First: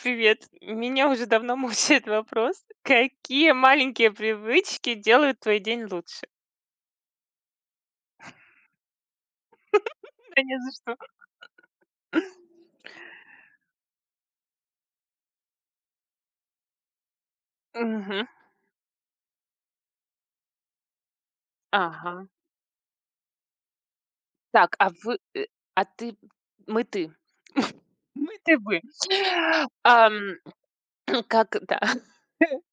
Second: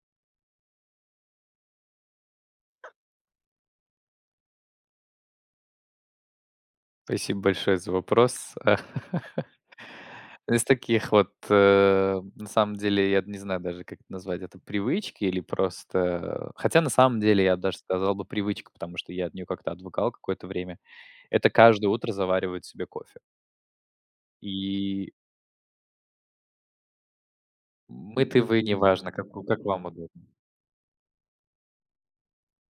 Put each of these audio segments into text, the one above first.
Привет. Меня уже давно мучает вопрос, какие маленькие привычки делают твой день лучше? Спасибо большое за вопрос. Да не Из за что. таких вот, на самом деле, я не знаю даже, как это назвать, это привычки или просто. Хотя на самом деле я даже сказал Мгм. бы привычка, потому что я от нее как-то отвыкал какое-то время. Это каждое утро Ага. заваривать себе кофе. Так, а И вы, а ты, мы ты. Мы мытый ты вы, вы. неважно, как вам Ам, удобно. как, да.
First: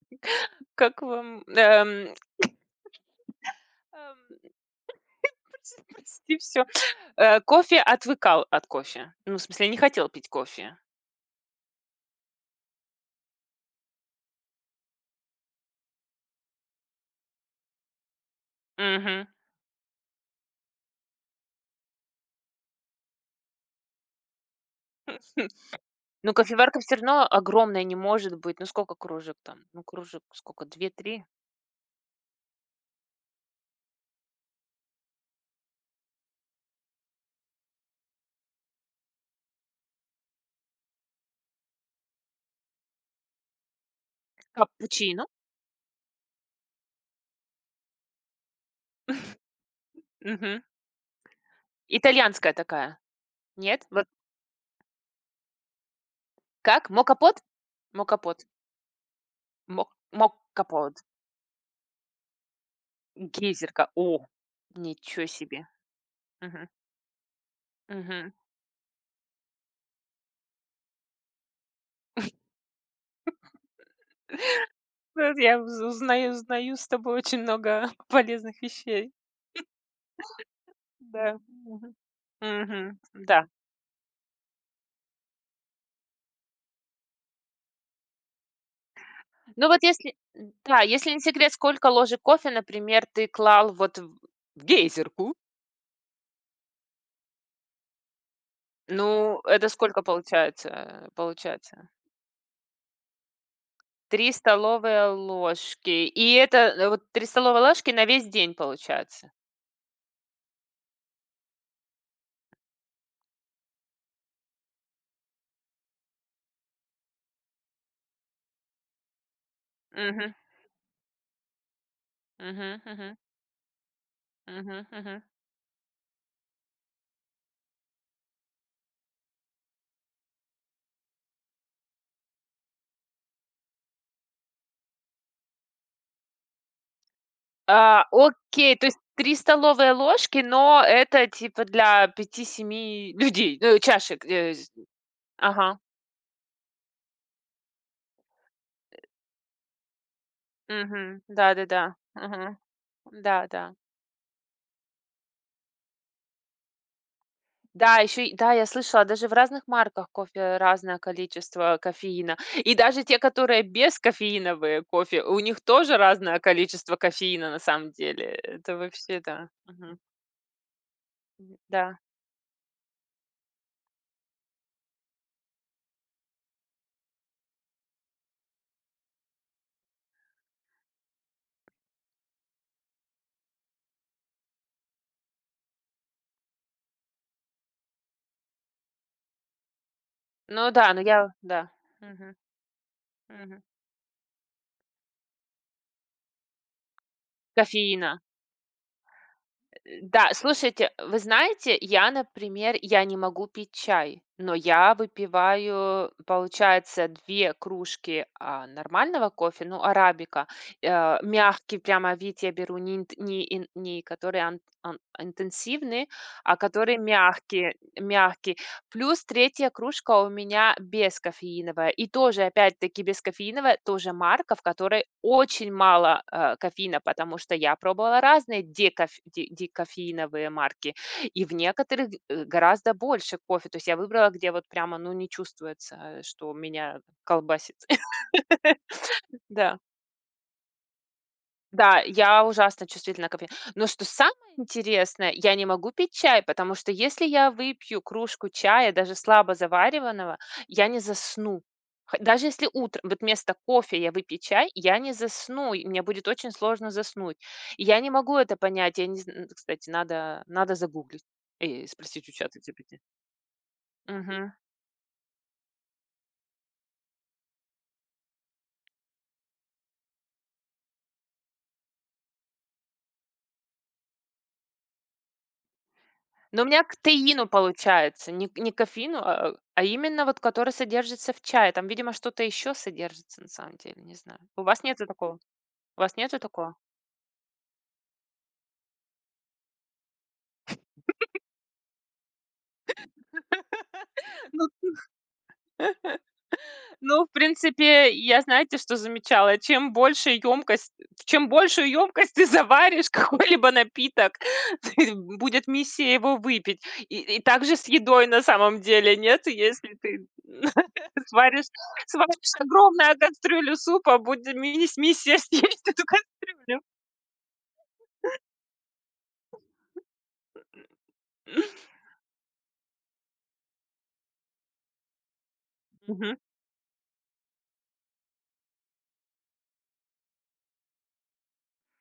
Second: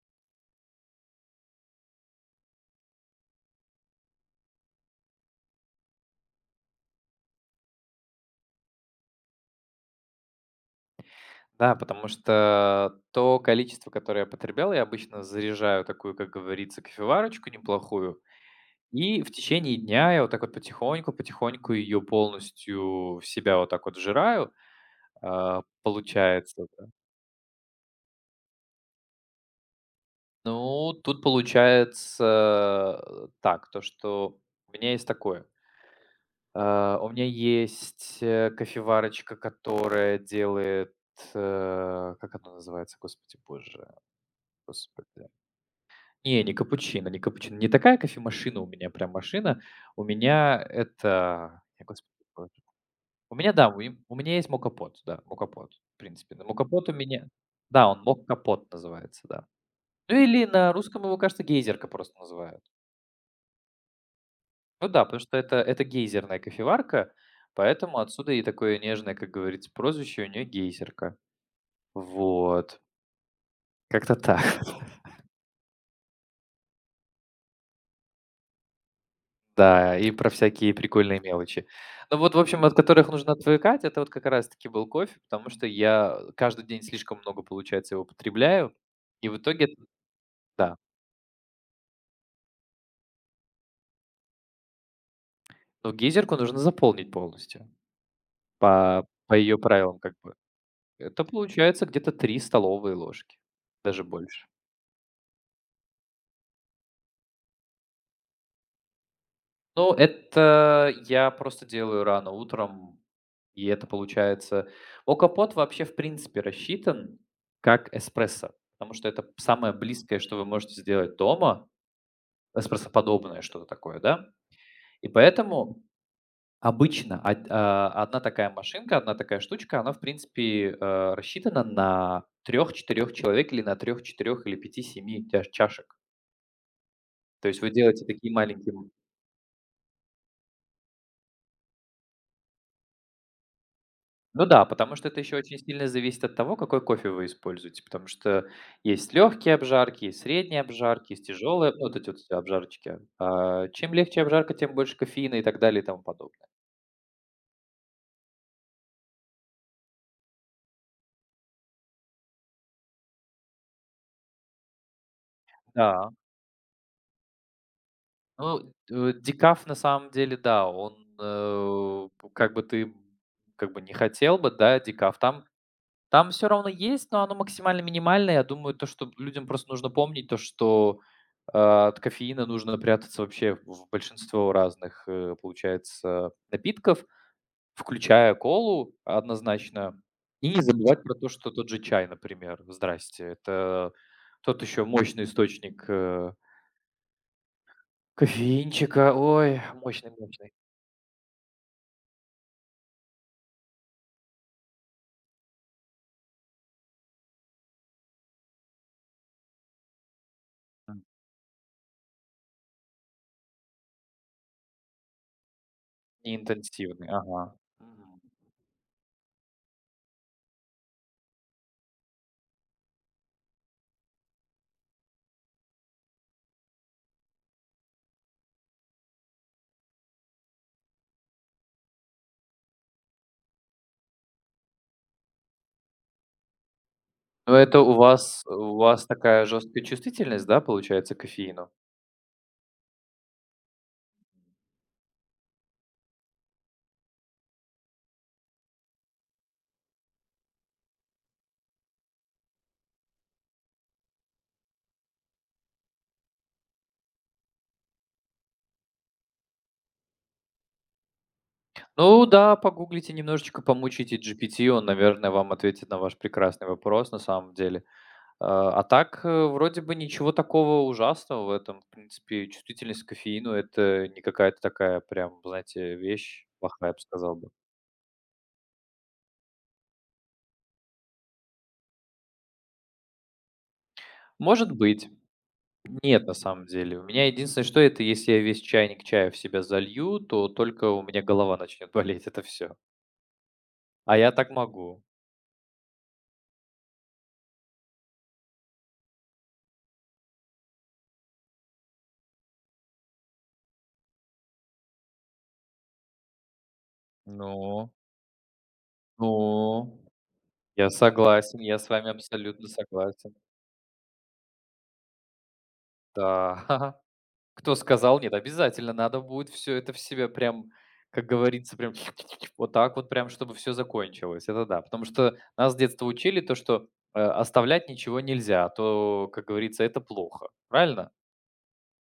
Как вам, ам, прости, все. Кофе отвыкал от кофе. Ну, в смысле, не хотел пить кофе. Да, потому что то количество, которое я потреблял, я обычно заряжаю такую, как говорится, кофеварочку неплохую. И Мгм. в течение дня я вот так вот потихоньку-потихоньку ее полностью в себя вот так вот вжираю, Ну, получается, кофеварка да. всё равно огромная не может быть. Ну, сколько кружек там? Ну, кружек сколько? Ну, тут Две-три? получается, так, то, что у меня есть такое. У меня есть, кофеварочка, которая делает, как она называется, господи боже, Капучино? господи. Не, не капучино, не капучино. Не такая кофемашина у меня, прям машина. У меня Мгм. это, я, господи боже. Итальянская такая. У меня, да, Нет? Вот у меня есть мокапот, да, мокапот, в принципе. Но мокапот как? у меня Моккапот? да, он Моккапот. моккапот называется, да. Мок Ну, или на моккапот. русском его, кажется, гейзерка просто называют. Гейзерка. О! Ну да, потому Ничего что себе. это гейзерная Мгм. кофеварка, поэтому Мгм. отсюда и такое нежное, как говорится, прозвище у нее — «гейзерка». Вот. Как-то так. Вот я уз узнаю с тобой очень много полезных вещей. Да, и про всякие прикольные Да. мелочи. Мгм. Ну вот, в общем, от Мгм. которых нужно Да. отвыкать, это вот как раз таки был кофе, потому что я каждый день слишком много, получается, его потребляю, и в Ну, итоге вот если да. да, если не секрет, сколько ложек кофе, например, ты клал вот в гейзерку? Но гейзерку нужно заполнить полностью по Ну, ее это правилам, сколько как бы. получается? Это получается Получается где-то 3 столовые ложки, даже три больше. столовые ложки. И это, вот 3 столовые ложки на весь день получается. Ну, это я просто делаю рано утром, и это получается. Окопот вообще, в принципе, рассчитан как эспрессо, потому что это самое близкое, Мгм. что вы можете сделать дома, Мгм. Мгм. эспрессоподобное что-то такое, да. Мгм. И Мгм. поэтому 1 такая машинка, одна такая штучка, она, в принципе, рассчитана на трех-четырех человек или на трех-четырех или пяти-семи чашек. То есть вы делаете А, такие маленькие окей, то м. есть 3 столовые ложки, но это типа для пяти-семи людей, ну, чашек, Ну э, да, з. потому что это еще очень Ага. сильно зависит от того, какой кофе вы используете, потому что есть легкие обжарки, есть средние обжарки, Мгм. есть тяжелые, ну, Да-да-да. вот эти вот все Мгм. обжарочки. Да, да. Чем легче обжарка, тем больше кофеина и так далее и тому подобное. Да, еще, и- да, я слышала, даже в разных марках кофе разное количество кофеина. И даже те, которые без кофеиновые кофе, у них тоже Да. разное количество кофеина на самом деле. Ну, Это вообще, да. Дикаф на Мгм. самом деле, да, он, Да. Как бы ты, как бы не хотел бы, да, Дикаф. Там все равно есть, но оно максимально минимальное. Я думаю, то, что людям просто нужно помнить то, что, от кофеина нужно прятаться вообще в большинство разных, получается, напитков, включая колу однозначно. И не Ну да, ну забывать про то, я, что тот да. же чай, Мгм. например. Здрасте. Мгм. Это тот еще мощный источник, Кофеина. кофеинчика. Ой, Да, мощный. слушайте, вы знаете, я не могу пить чай, но я выпиваю, получается, 2 кружки, а, нормального кофе, ну, арабика. Мягкий прямо вид я беру, не который ан ан интенсивный, а который Неинтенсивный, ага. мягкий, Мгм. мягкий. Плюс третья кружка у меня бескофеиновая. И тоже, опять-таки, бескофеиновая, тоже марка, в которой очень мало, кофеина, потому что я пробовала разные декофеиновые марки, и в некоторых, гораздо больше кофе. То есть я выбрала, где вот прямо, ну, не чувствуется, что меня Ну, колбасит. это у вас такая Да. жесткая чувствительность, да, получается, к кофеину? Да, я ужасно чувствительна к кофе. Но что самое интересное, я не могу пить чай, потому что если я выпью кружку чая, даже слабо завариваного, я не засну. Х даже если утром вот вместо кофе я выпью чай, я не засну, и мне будет очень сложно заснуть. И я не могу это понять. Я не зн, кстати, надо загуглить и Ну спросить у да, ChatGPT. погуглите немножечко, помучите GPT, он, наверное, вам ответит на ваш прекрасный вопрос, на самом деле. А так, вроде бы ничего такого ужасного в этом. В принципе, чувствительность к кофеину — это не какая-то такая прям, знаете, вещь Но у меня плохая, я к бы сказал теину бы. получается, не кофеину, а именно вот который содержится в чае. Там, видимо, что-то еще содержится на самом деле, не знаю. У Может вас нету быть. такого? У вас Нет, на нету самом такого? деле. У меня единственное, что это если я весь чайник чая в себя залью, то только у меня голова начнет болеть, это все. А я так могу. Ну, в принципе, я, знаете, что замечала? Чем больше емкость, в чем большую емкость ты заваришь какой-либо напиток, будет миссия его выпить. И также с Ну, едой на самом деле, нет? Если ну. ты Я согласен, сваришь я с вами сваришь абсолютно огромную согласен. кастрюлю супа, будет мини миссия съесть эту Да. кастрюлю. Кто сказал, нет, обязательно надо будет все это в себя прям, как говорится, прям вот так вот прям, чтобы все закончилось. Это да. Потому что нас с детства Мгм. учили то, что оставлять ничего нельзя, а то, как говорится, это плохо. Правильно?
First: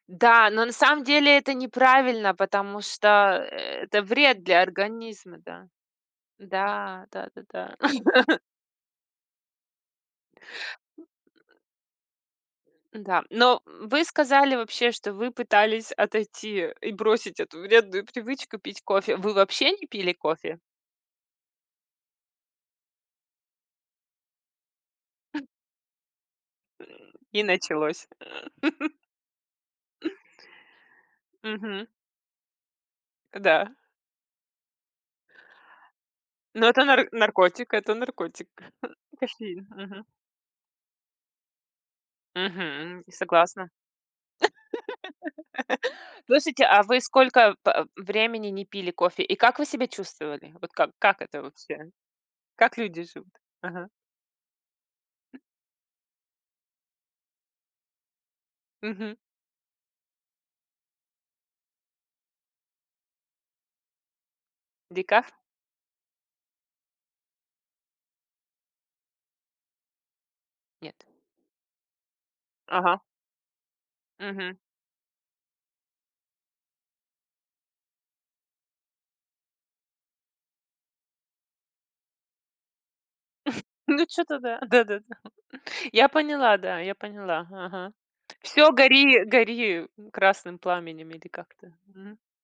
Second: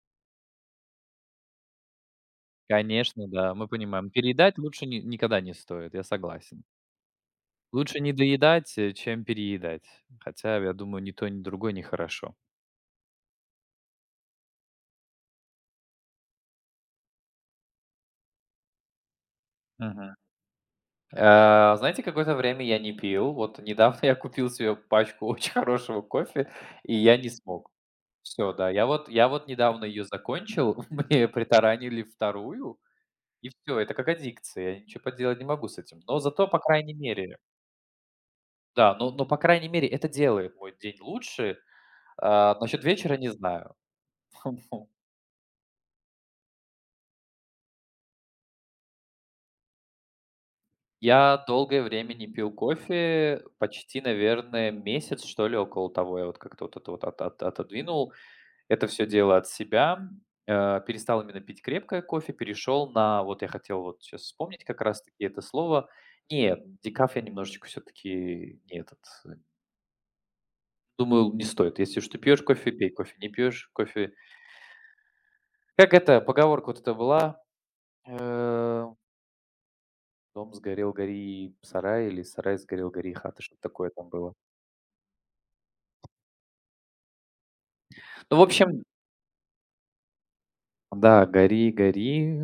Да, но на самом деле это неправильно, потому что, Конечно, да, мы это понимаем. вред Переедать для лучше ни организма, никогда не да. стоит, я согласен. Да, да-да-да. Лучше не доедать, чем переедать. Хотя, я думаю, ни то, ни другое нехорошо. Да, но вы сказали вообще, что вы пытались отойти и бросить эту вредную привычку пить кофе. Вы вообще не пили Мгм. кофе? Знаете, какое-то время я не пил. Вот недавно я купил себе пачку очень хорошего кофе, и я не И смог. началось. Все, да, я вот недавно ее закончил, мне Мгм. притаранили вторую и Да. все. Это как аддикция, я ничего поделать не могу с этим. Но зато, по Но это крайней нар- мере, наркотик, это наркотик. да, но, по Кофеин. крайней мере, Мгм. это делает мой день лучше. Насчет Мгм. вечера не Согласна. знаю. Слушайте, а вы сколько п- времени не пили кофе? И как вы себя чувствовали? Вот как это Я долгое вообще? время не пил Как люди живут? кофе, Ага. почти, наверное, месяц, что ли, около того. Я вот как-то вот это вот отодвинул это все Мгм. дело от себя. Перестал именно пить крепкое кофе, перешел на, вот я хотел вот сейчас вспомнить как раз-таки Декаф? это слово. Нет, декаф я немножечко все-таки не этот. э, Нет. Думаю, не стоит. Если что, пьешь кофе, пей Ага. кофе. Не пьешь кофе. Мгм. Как это, поговорка вот это была? Э, «Дом сгорел, гори сарай» или «Сарай сгорел, гори хата», что-то такое Ну, там было. что-то да. Да-да-да. Я поняла, да, я поняла. Ага. Ну, в Все, общем, гори, гори красным пламенем" да, или как-то. «Гори, Мгм. гори,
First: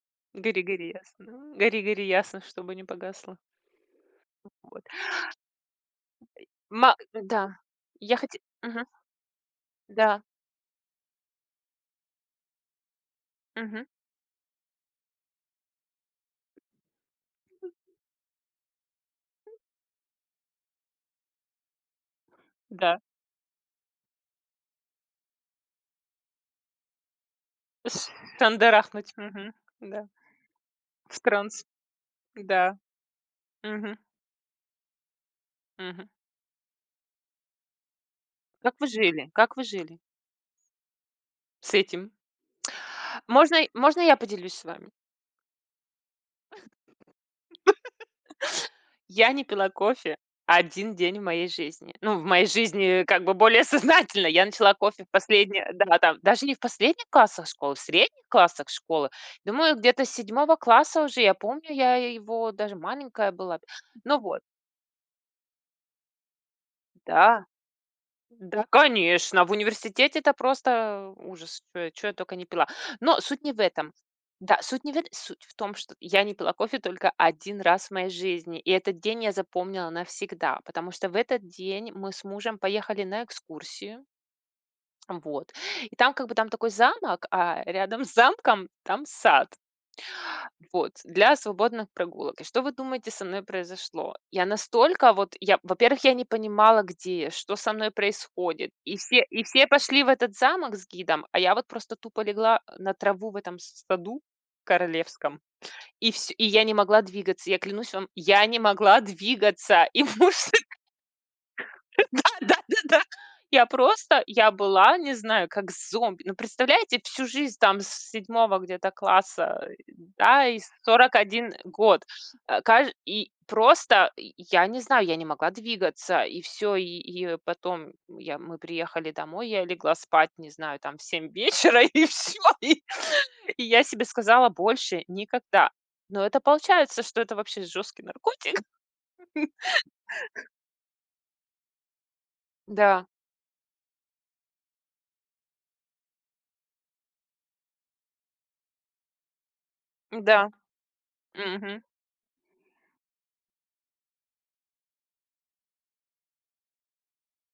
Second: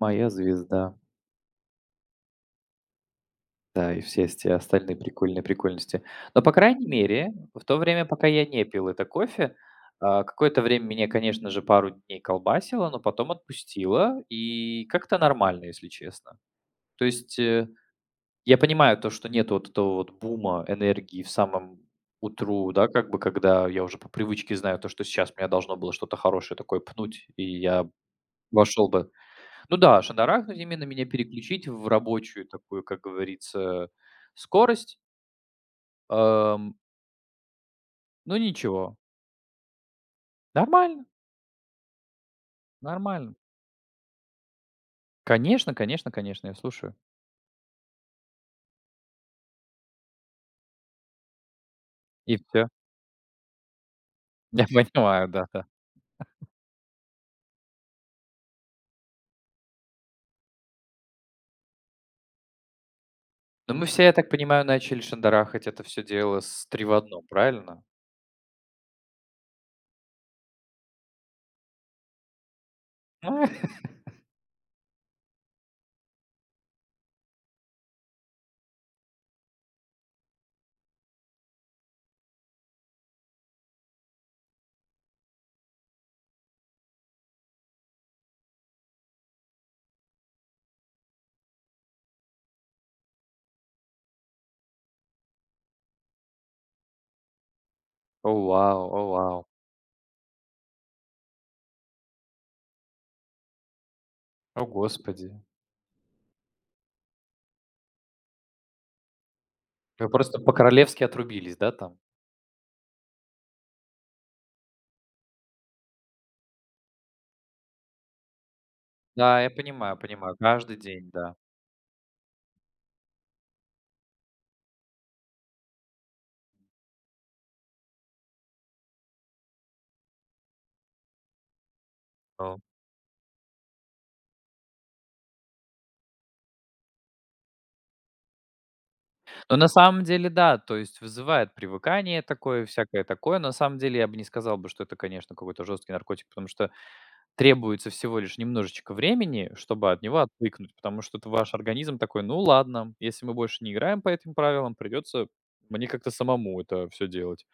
моя "Гори, гори звезда». ясно, М, гори, гори ясно, чтобы не погасло". Да, и все эти Вот. остальные прикольные прикольности. Но, по крайней Ма мере, да, в то время, я пока хотела. я не пил это кофе, Да. Какое-то время меня, конечно же, пару дней колбасило, но потом Мгм. отпустило, и как-то нормально, если честно. То есть, э Я понимаю то, что нет вот этого вот бума энергии в самом утру, да, Да. как бы, когда я уже по привычке знаю то, что сейчас меня должно было что-то хорошее такое пнуть, и я Ш вошел бы. шандарахнуть. Мгм. Ну да, Да. шандарахнуть именно, меня В транс. переключить в рабочую Да. такую, как говорится, Мгм. скорость. Мгм. Эм, ну Как вы ничего, жили? Как вы жили нормально, с этим? нормально. Можно я поделюсь с вами? Конечно, я слушаю. Я не пила кофе один день в моей жизни. Ну, в И моей все. жизни как бы более сознательно. Я Я начала кофе в понимаю, да-да. последние да, там, даже не в последних классах школы, в средних классах школы. Думаю, где-то с 7 класса уже, я помню, я его даже маленькая была. Но мы все, я Ну так вот, понимаю, начали шандарахать это все дело с 3 в 1, да. правильно? Да, конечно, в университете это просто ужас, что я только не пила. Но суть О, не в этом. Да, суть не в этом. Суть в том, что я не пила кофе только один раз в моей жизни, и этот день я запомнила навсегда, потому что в этот день мы с мужем поехали на экскурсию, вот, и там как бы там такой замок, а рядом с замком там сад. Вот, для свободных прогулок. И что вы думаете, со мной произошло? Я настолько вот, я, во-первых, я не понимала, где я, что со мной происходит. вау, о, И вау. все пошли в этот замок с гидом, а я вот просто тупо легла на траву в этом с- саду О, господи. королевском. И, всё- и я не могла двигаться. Я клянусь вам, я не могла двигаться. И Вы муж просто по-королевски отрубились, да, там? Да-да-да-да. Я просто я была, не знаю, как зомби. Ну, представляете, всю жизнь там с седьмого где-то Да, я класса, понимаю, понимаю. да, и Каждый день, сорок да. один год. Каж и просто и я не знаю, я не могла двигаться, и все. И потом я мы приехали домой, я легла спать, не знаю, там в 7 вечера, и все. Ну. И я себе сказала: "Больше никогда". Но это получается, что это вообще жесткий наркотик. Но на самом деле, да, то есть вызывает привыкание такое, всякое Да, такое. На самом деле, я бы не сказал бы, что это, конечно, какой-то жесткий наркотик, потому что требуется всего лишь немножечко времени, чтобы от него да. отвыкнуть, потому что это ваш Мгм. организм такой: «Ну ладно, если мы больше не играем по этим правилам, придется мне как-то самому это все делать».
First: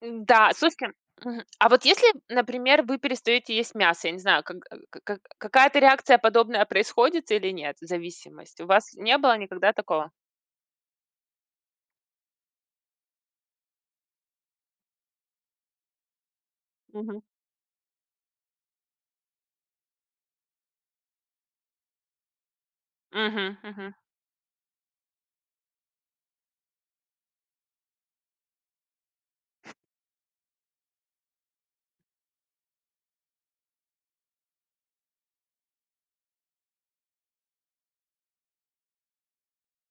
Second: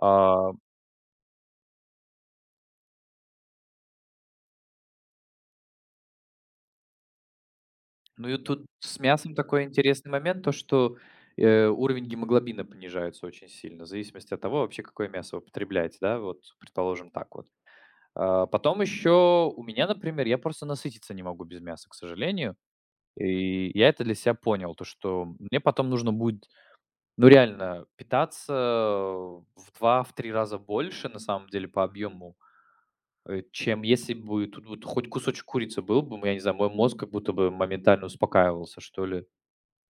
А М-да, слушайте, мгм, а вот если, например, вы перестаете есть мясо, я не знаю, как как какая-то реакция подобная происходит или нет? Ну и Зависимость. У тут вас с не мясом было такой никогда такого? интересный момент, то что, уровень гемоглобина понижается очень сильно, в зависимости от того вообще, какое мясо вы потребляете, да, вот предположим Мгм. так вот. Потом еще у меня, например, я просто насытиться не могу без мяса, к сожалению. Мгм, И мгм. я это для себя понял, то что мне потом нужно будет, ну, реально питаться в 2, в 3 раза больше, на самом деле, по объему, чем если бы тут вот хоть кусочек курицы был бы, я не знаю, мой мозг как будто бы моментально успокаивался, что ли.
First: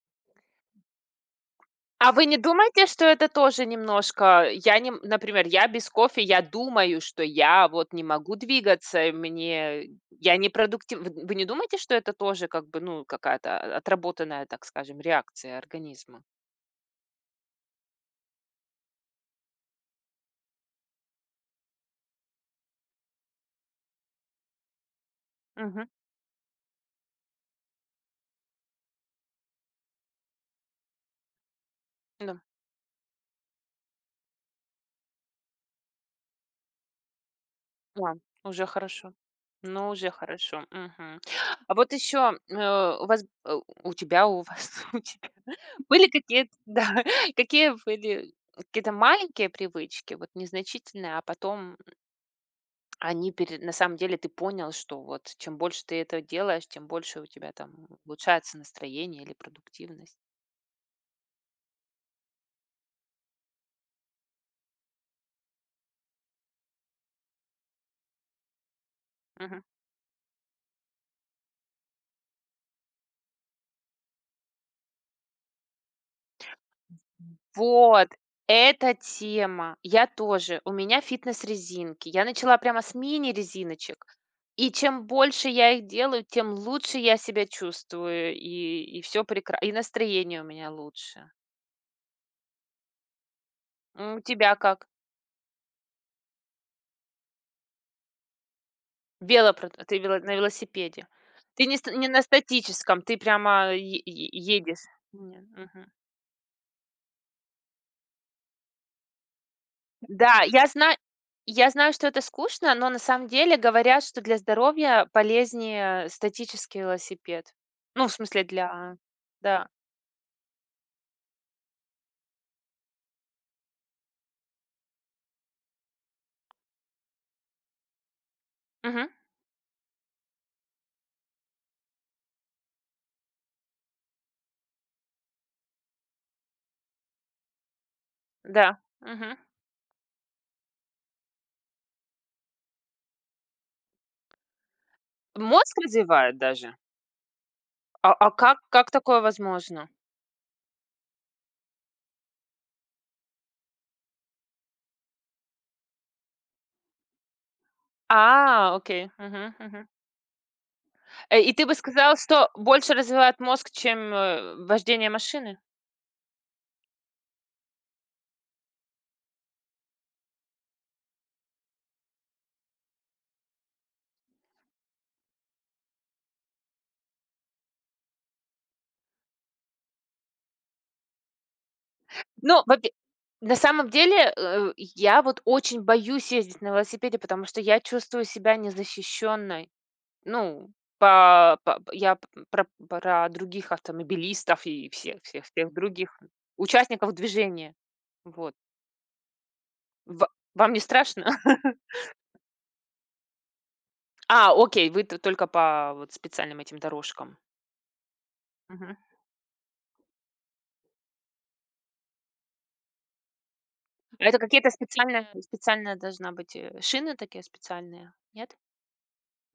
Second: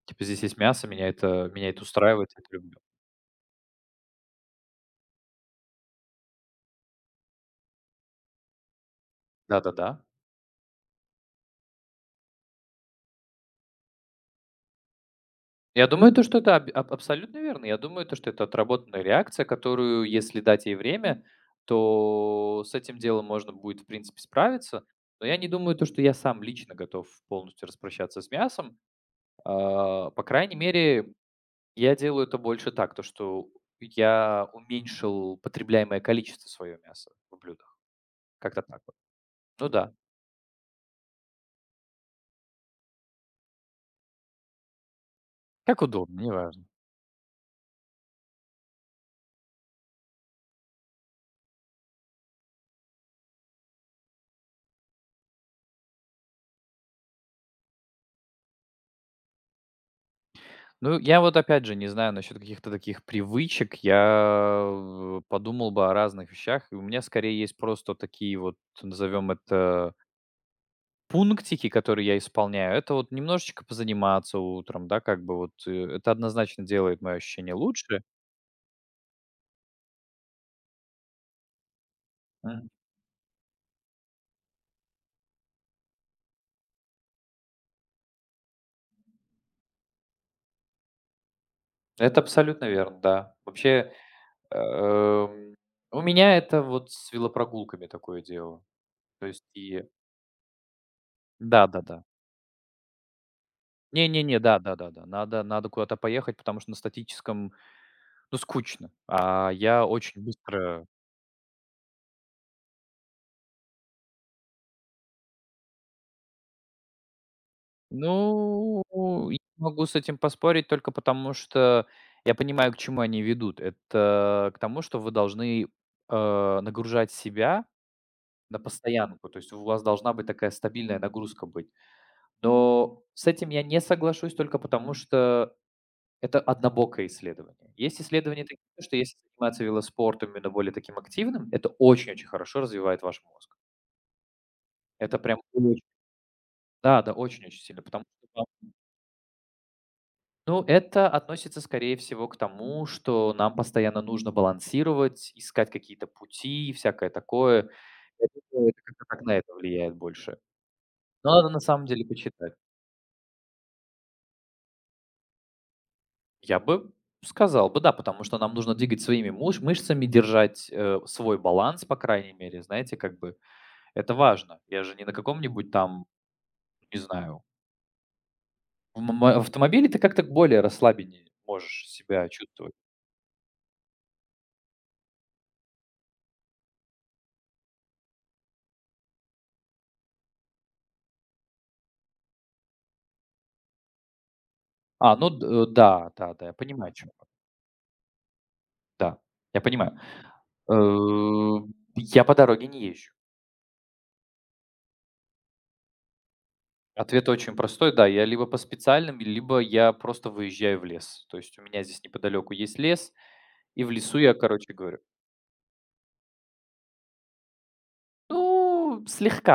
Типа здесь есть мясо, меня это А вы устраивает, не я это люблю. думаете, что это тоже немножко я не м, например, я без кофе, я думаю, что я вот не могу двигаться, и Да-да-да. мне я не продуктив, вы не думаете, что это тоже как бы, ну, какая-то, а, отработанная, так скажем, реакция Я думаю, организма? то, что это аб аб абсолютно верно. Я думаю, то, что это отработанная реакция, которую, если дать ей время, то с этим делом можно будет, в принципе, справиться. Но я не думаю, то, Мгм, что я сам лично готов полностью распрощаться с мясом. По крайней мере, я делаю это да. больше так, то, что я уменьшил потребляемое количество своего мяса в блюдах. А, Как-то уже так вот. хорошо. Ну Ну, да. уже хорошо. Мгм. А вот еще, у вас, у тебя, у вас, у тебя Как были удобно, какие-то, неважно. да, какие были какие-то маленькие привычки, вот незначительные, а потом они пере на самом деле ты понял, что вот чем больше ты это делаешь, тем больше у тебя там улучшается настроение или продуктивность? Ну, я вот опять же не знаю насчет каких-то таких привычек. Подумал бы о разных вещах. И у меня скорее есть просто такие вот, назовем это, пунктики, которые я исполняю. Это вот немножечко позаниматься утром, да, как бы вот. Это однозначно делает мое ощущение лучше. Вот, эта тема. Я тоже. У меня фитнес-резинки. Я начала Мгм. прямо с мини-резиночек. И чем больше я их делаю, тем лучше я себя чувствую. И все прекрасно. И настроение у меня лучше. Это абсолютно верно, да. Вообще, М, у тебя как? эм, у меня это вот с велопрогулками такое дело. То есть Велопро... и... Ты вело- на велосипеде. Ты Да, не, да, ст- да. не на статическом, ты прямо е- Не-не-не, е- да, да, едешь. да, да. Не, Надо, надо мгм. куда-то поехать, потому что на статическом ну, скучно. А я очень Да, быстро. Я знаю, что это скучно, но на самом деле говорят, что для здоровья полезнее статический велосипед. Ну, в смысле, Ну, для я да. могу с этим поспорить только потому, что я понимаю, к чему они ведут. Это к тому, что вы должны, нагружать себя на Мгм. постоянку, то есть у вас должна быть такая стабильная нагрузка быть. Но с этим я не соглашусь только потому, что это однобокое исследование. Есть исследования такие, Да. что если Мгм. заниматься велоспортом, именно более таким активным, это очень-очень хорошо развивает ваш мозг. Это прям. Мозг развивает даже? Да, да, очень-очень сильно, потому А что а там как такое возможно? ну, это относится, скорее всего, к тому, что нам постоянно нужно балансировать, искать какие-то пути и всякое такое. Я А, Это как-то окей. так на Мгм, это мгм. влияет больше. Но надо И на ты бы самом деле сказал, что почитать. больше развивает мозг, чем, вождение машины? Я бы сказал бы, да, потому что нам нужно двигать своими муш мышцами, держать, свой баланс, по крайней мере, знаете, как бы это важно. Я же не на каком-нибудь там, не знаю, в мо автомобиле ты как-то более расслабеннее можешь себя Ну, чувствовать. вопе на самом деле, я вот очень боюсь ездить на велосипеде, потому что я чувствую себя незащищенной. Ну, по п- я п- про про других автомобилистов и всех всех всех Да, других да-да, я понимаю, о чём участников вы. движения. Вот. Да, я понимаю. Ва вам не страшно? Э, я по дороге не езжу. А, окей, вы т только по вот специальным этим Ответ дорожкам. очень простой. Да, я либо по Мгм. специальным, либо я просто выезжаю в лес. То есть у меня здесь неподалеку есть лес, и в лесу А я, это какие-то короче, говорю специальные специальная должна быть, шины такие специальные, нет, ну,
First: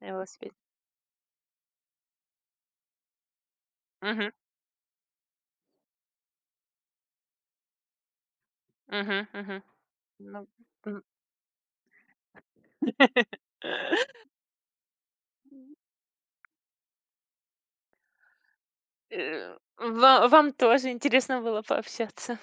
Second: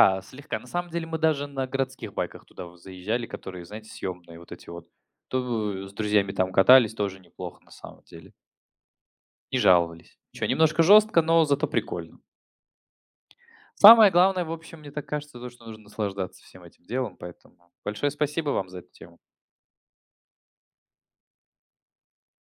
на велосипед? слегка. На самом деле мы даже на городских байках туда в заезжали, которые, знаете, Мгм, съемные вот эти вот. То с друзьями там катались, тоже неплохо на самом деле. мгм, Не мгм. жаловались. Ничего, Ну, немножко м. жестко, но зато прикольно. Самое главное, в общем, мне так кажется, то, что нужно наслаждаться всем этим делом, поэтому большое спасибо вам за эту тему. Ва вам тоже интересно было пообщаться.